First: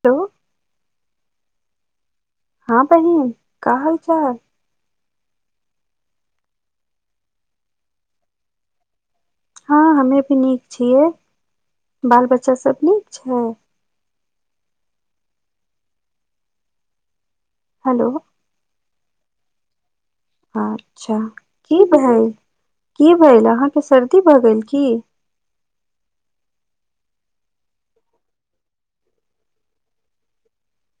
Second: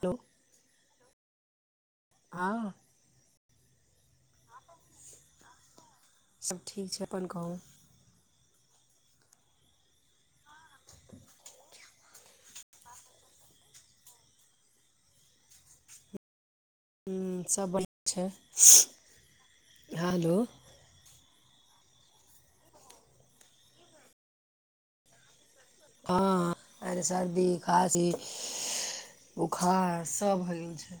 तऽ हेलो हँ बहिन का हालचाल सभ ठीक छै अपन कहू हँ हमे भी नीक छियै बाल बच्चाभ नीक छै [unintelligible] सभ बढ़िआँ हेलो छै हेलो अच्छा की भेल की भेल अहाँके सर्दी भऽ गेल की हँ आ सर्दी खाँसी बुखार सभ भए गेल छै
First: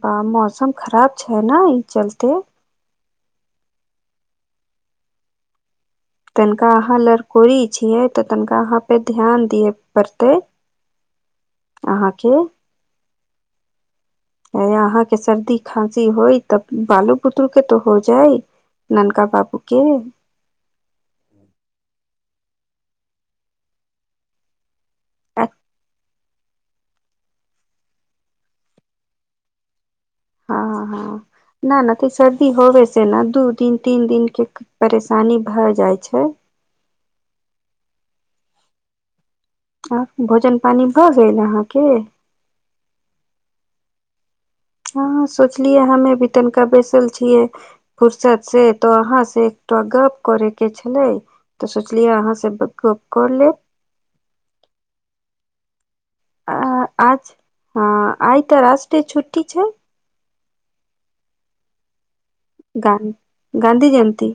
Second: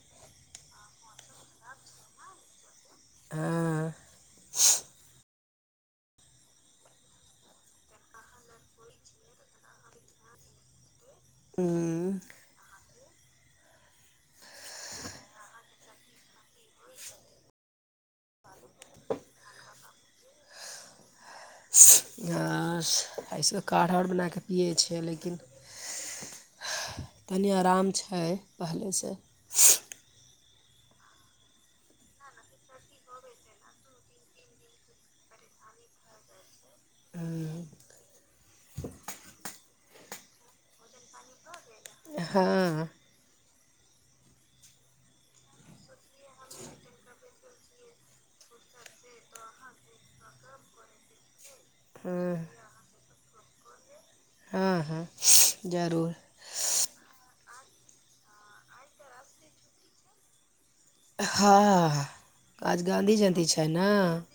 बाह मौसम खराब छै ने ई चलते हँ तनिका अहाँ लड़कोरी छियै तऽ तनिका अहाँ पे ध्यान दियअ पड़तै हुँ ह अहाँके सर्दी खाँसी होइ तब बालू बुतरू के तऽ हो जाइ ननकनका पपूके से त सब काढ़ आओर बना कऽ पियए छै छै लेकिन आ तनी आराम छै पहिलेसँ हँ हँ न नहि तऽ सर्दी होबे से ने दू दिन तीन दिन के परेशानी भ जाइ छै [unintelligible] आ भोजन पानी भऽ गेल अहाँके हँ हँ सोचलियै हमे भी तनिका बैसल छियै फुरसत से तो अहाँ से गप करे के छलै तऽ सोचलियै अहाँ हँ से गप कर लेब हँ हँ जरूर अ आज हँ आइ तऽ रष्टे छुट्टी छै हँ आज ग गाँधी जयन्ती छै ने गांधी जयंती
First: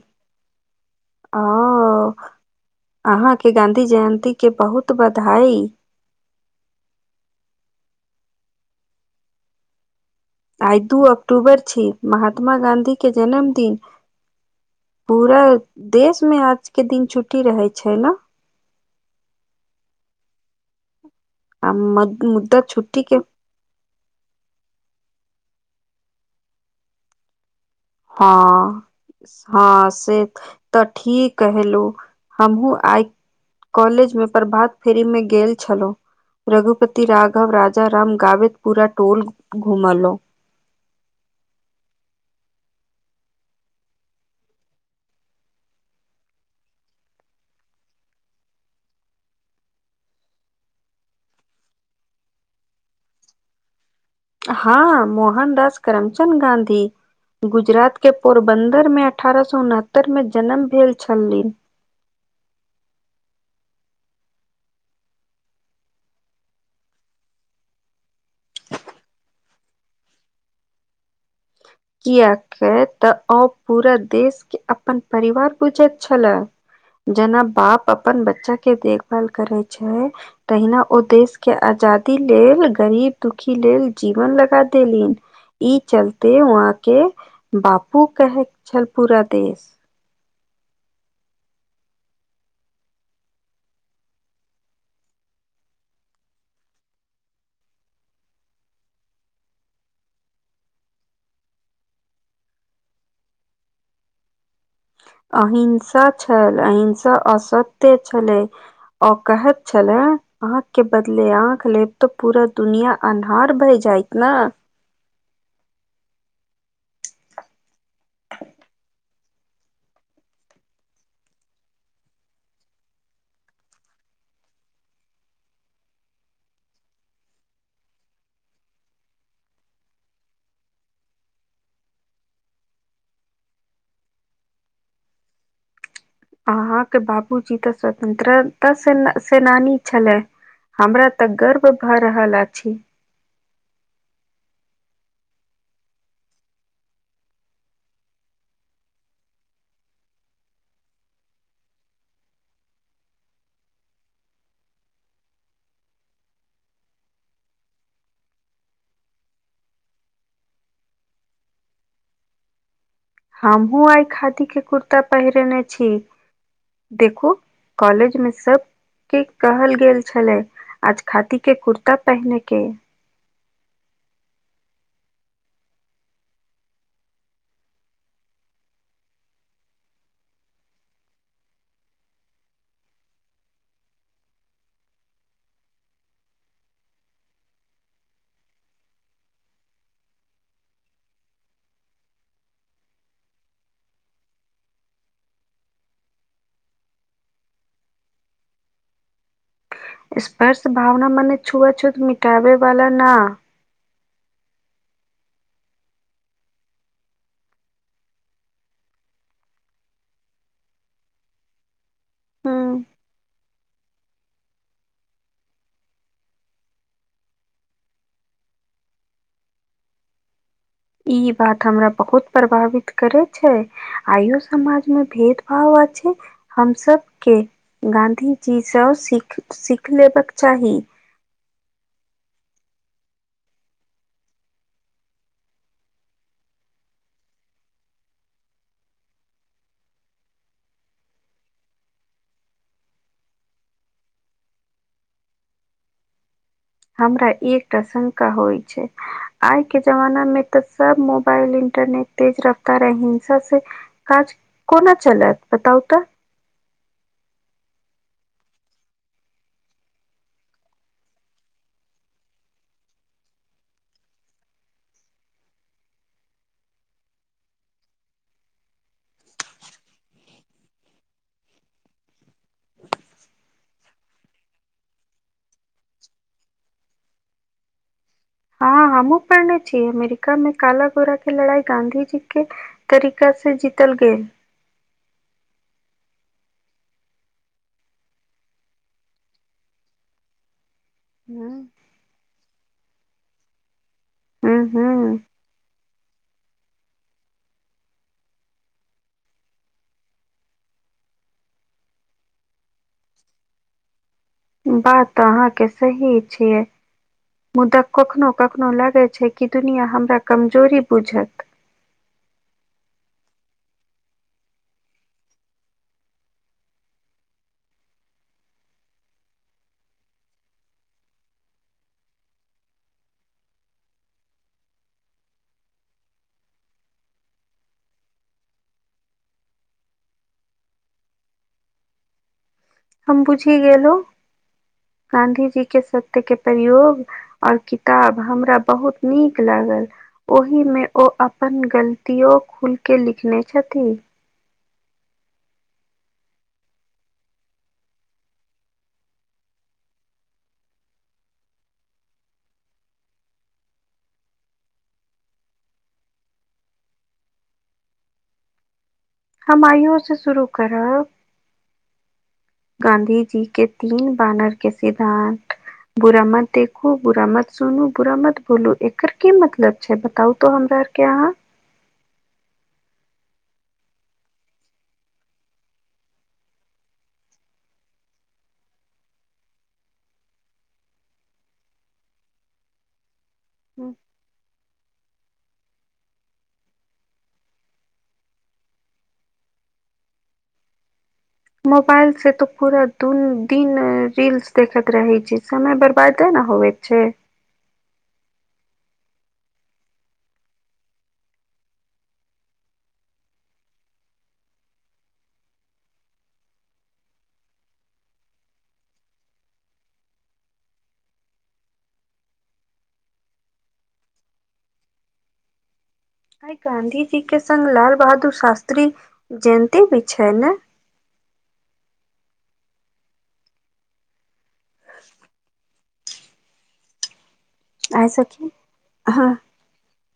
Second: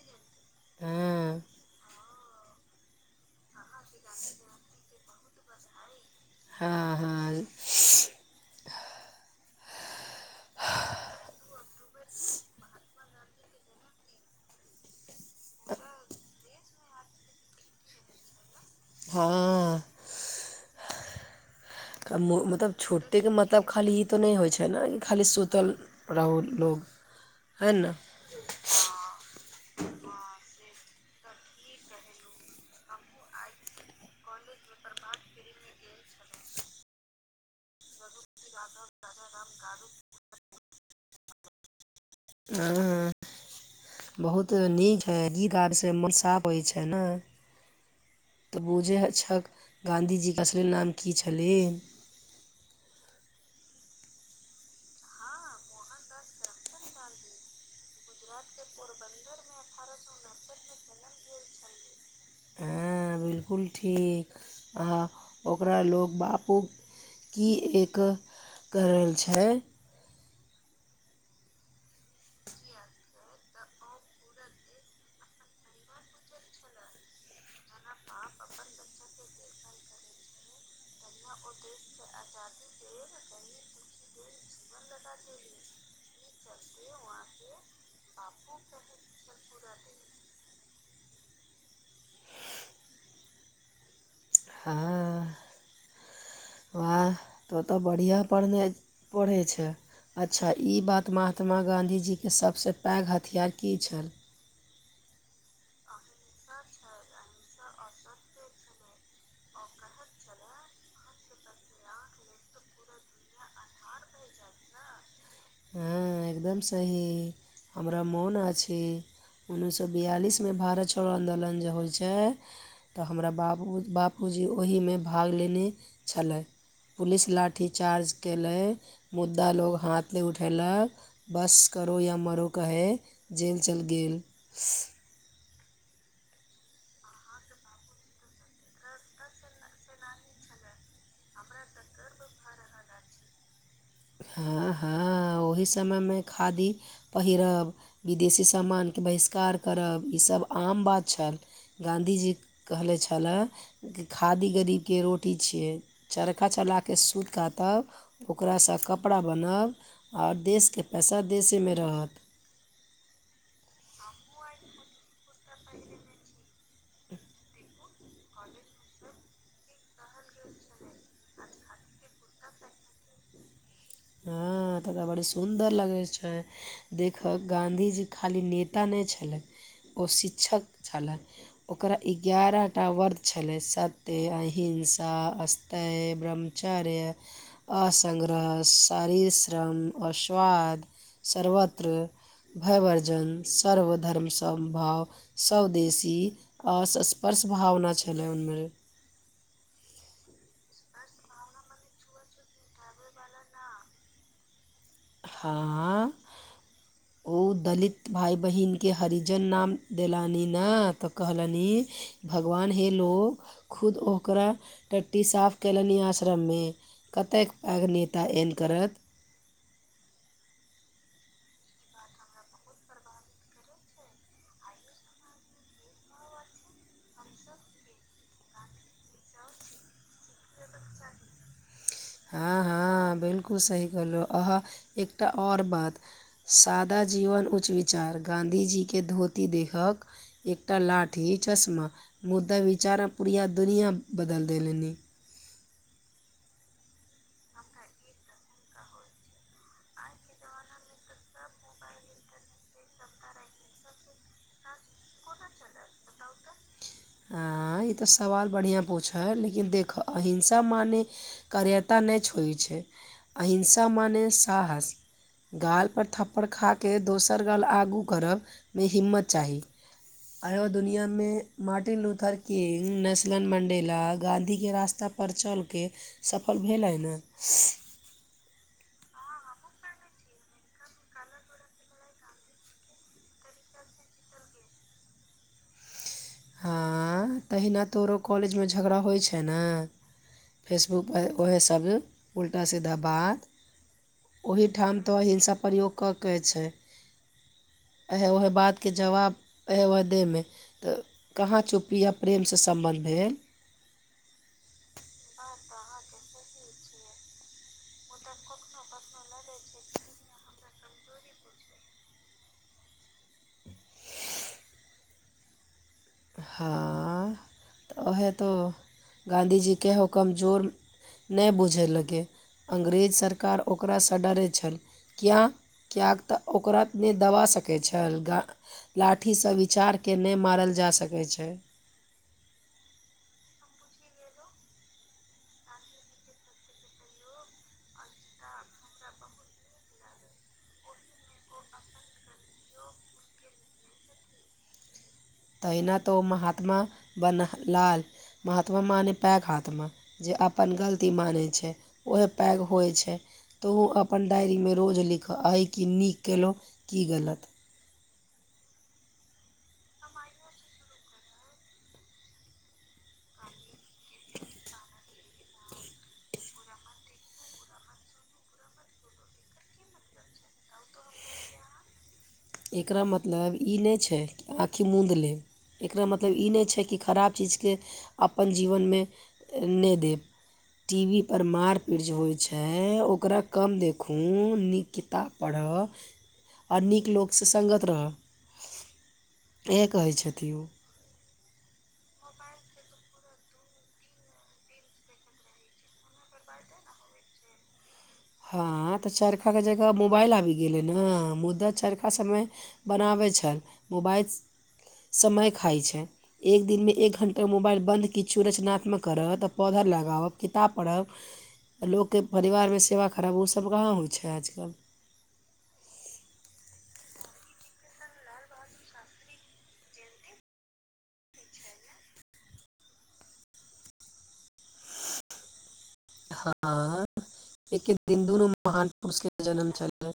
हँ ओ अहाँके गाँधी जयन्ती के बहुत बधाई हँ हँ आइ दू अक्टूबर छी महात्मा गाँधी के जन्मदिन पूरा देशमे आजके दिन छुट्टी रहै छै ने हँ अब मन मत छोटे के मतलब खाली ई नहि होइ छै ने खालि बड़ा उ रहु लो हँ हँ से तऽ ठीक कहलो हमहुूँ आइ कॉलेज में प्रभात फेरीमे गेल छलहुँ रघुपति राघव राजा राम गाबितपुरा टोल घुमलों [inaudible] हुँ हुँ बहुत नीक हइ गी आाबैसँ मोन साफ होइ छै ने तऽ बूझै छक गाँधीजीके असली नाम की छलै [inaudible] हँ मोहनदास करमचद गाँधी गुजरात के पोरबन्दरमे अठारह सए उनहत्तर मे जन्म भेल छलिन हुँ बिलकुल ठीक आ ओकरा लो बापू की एक कर रहल छै कियके तऽ ओ पूरा देश के अपन परिवार बुझैत छलए जेना बाप अपन बच्चा के देखभाल करै छै तहिना ओ देश के आजादी लेल गरीब दुखी लेल जीवन लगा देली इ चलते वहा के बापू कहै छल पूरा देश [inaudible] हँ व तो तऽ बढ़िया पढ़ने पढ़े छै अच्छा ई बात महात्मा गाँधीजी के सभसँ पैघ हथियार की छल अहिंसा छल अहिंसा असत्य छलै ओ कहैत छले आँख के बदले आँख लेब तो पूरा दुनिया अन्हार भए जा जाइत न हँ एकदम सही हमरा मोन अछि उन्नैस सए बियालिसमे भारत छोड़ो आन्दोलन जे होइ छै तऽ हमरा बाबू बाबूजी ओहीमे भाग लेने छलै पुलिस लाठीचार्ज केलै मुद्दा लोग हाथ नहि उठेलक बस करो या मरो कहे जेल चलि गेल अहाँके बाबूजी तऽ स्वतन्त्रता सेनानी छलै हमरा तऽ गर्व भए रहल अछि हँ हँ ओहि समय में खादी पहिरब विदेशी सामान बहिष्कार करब त आम बात छै गांधी जी कहै छलै खादी गदि चरखा चलाके सुन क तब कपड़ा बनब ओर देशके पैसा देशेमे रहत हमूँ आइ खादी के कुर्ता पेहिरेने छी देखो कॉलेज में सब की कहल गेल छलै आज खादी के कुर्ता पहिनेके हँ हँ तऽ बड़ सुन्दर लगैत छै देखब गाँधजी खाली नेता नहि छलै ओ शिक्षक छलय ओकरा एगारहटा वर्ग छलै सत्य एहि हंसा अस्तय ब्रह्मचर्य असघरष शारीर श्रम अश्वद सत्र भयवर्जन सर्व धर्म समभाव सदेशी असस्पर्श भावना छलै उमे स्पर्श भावना मने छुआ छूत मिटाबे वाला न हँ ओ दलित भााय बहिन के हरिजन नाम देलनि ने तऽ कहलनि भगवान हम्म, हे लोग खुद ओकरा ट्टी साफ कलनि ई आश्रम मे कतेक पग नेता एन करत ई बात हमरा बहुत प्रभावित करे छै आइयो समाज में भेद भाव हम सब के गाँधी जी सब सीख लेब चाही [unintelligible] हँ हँ बिलकुल सही कहहु अहाँ एकटा आओर बात सादा जीवन उच्च विचार गांधी जी के धोती देखक एकटा लाठी चश्मा मुदा विचार अ पूरा दुनिया बदल दे लेनी हमरा ई एकटा शंका होइ छै आइ के जमाना मे तऽ सब मोबाइल इ इंटरनेट तेज रफ्तार अ हिंसा से काज कोना चलत बताउ तऽ ह ई तऽ सवाल बढ़िया पूछै लेकिन देख अहिंसा मान करेता ने छ छै अहिंसा म ने साहस गालपर थप्पड़ खा कऽ दोसर गाल आगू करबमे हिम्मत चाही आयो दुनियामे मार्ट ट लूथर किंग नेस्लन मं्डेला गांधी के रास्ता पर चल के सफल भेल [unintelligible] हमूँ पढ़ने छियै अमेरिका मे काला गोरा के लड़ाई गाँंधीजी के तरीका से जीतल गेल [unintelligible] हँ तहिना तऽरो कॉलेजमे झगड़ा होइ छै ने फेसबुकप उएह हूं सब उल्टा सीधा बात ओही ठाम हूं तऽ हिंसा प्रयोग कऽ के छै आएह उएह बातके जवाब उएहे वह देहमे तऽ कहाँ चुपीअ प्रेमसँ सम्बन्ध भेल बात तऽ अहाँके सही छियै मुदा कखनो कखनो लागै छै कि दुनिआँ हमरा कमजोरी बुझत [unintelligible] हँ तऽ ओहे तो गाँधीजीेहो कमजोर नहि बुझय लगै अग्रेज सरकार ओकरा सडरैत छल किया किएक तऽ ओकरा नहि दबा सकैत छल गा लाठीसँ विचारकेँ नहि मारल जा सकै पै छै हम बुझि गेलहु गांधी जी के सत्य के प्रयोग और किताब हमरा बहुत नीक लाग ओहिमे ओ अपन गलतियो खुलके लिखने छथिन तऽ एना त महात्म बन लाल महात्मा म पैघ हाथम तऽ अपन गलती मानै छै ओहे पैघ होइ छै तऽ ओ अपन डायरीमे रोज लिखय अइ कि नीक केलहुँ की गलत हमाययो से शुरू करब गाँधी जी के तीन बानर के सिद्धानत बुरा मत देखू बुरा मत सुनू बुरा मत बोलू एकर की मतलब छै बताउ तो हमरा क्य अहा एकरा मतलब ई नहि छै कि आँखि मुूँदि लेब एकरा मतलब ई नहि छै कि खराब चीजके अपन जीवनमे नहि देब टी वी पर मार पीट जे होइ छै ओकरा कम देखू नीक किताब पढ़ अ आ नीक लोक। ससंगत रहअ इएह कहै छथि ओ। मोबाइल से तऽ पूरा दुनू दिन रील्स देखैत रहै छैय समय बर्बादे न। होइ छै हँ तऽ चरखा के जगह मोबाइल आबि गेले ने मुद्दा चरखा सबमे बनाबे छल मोबाइल समय खाइत छै एक दिनमे एक घण्टा मोबाइल बन्द किछु रचनात्मक करय तऽ पौधा लगाब किताब पढ़ब लोकके परिवार मे सेवा क अब उसब कहाँ होइ छै आजकल आइ गांधी जी के संग लाल बहादुर शास्त्री जयन्ती होइ छै ने [inaudible] हँ एके आइ दिन दुनू सखी महान हँ पुरुषके जन्म छलनि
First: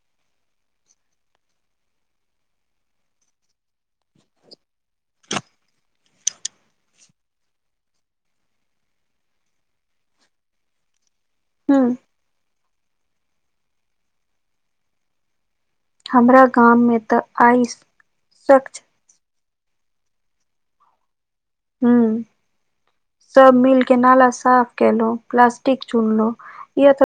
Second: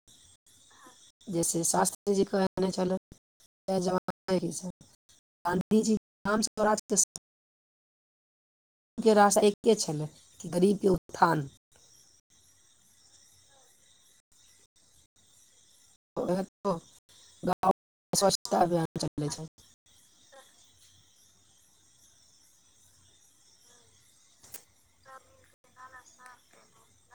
जैसे शास्त्रजीक कहने छलैथ जय जवान जय किसान गाँधी जी के नामसँ स्वराजके स्थ गाँधीजीके रास्ता एके छलै गरीबके उत्थान हूँ हमरा गाममे तऽ आइ गाँव स्वच्छता स्वच्छ अभियान चलै छै हु सभ मिलके नाला साफ केलहुँ प्लास्टिक चुनलौं यए तऽ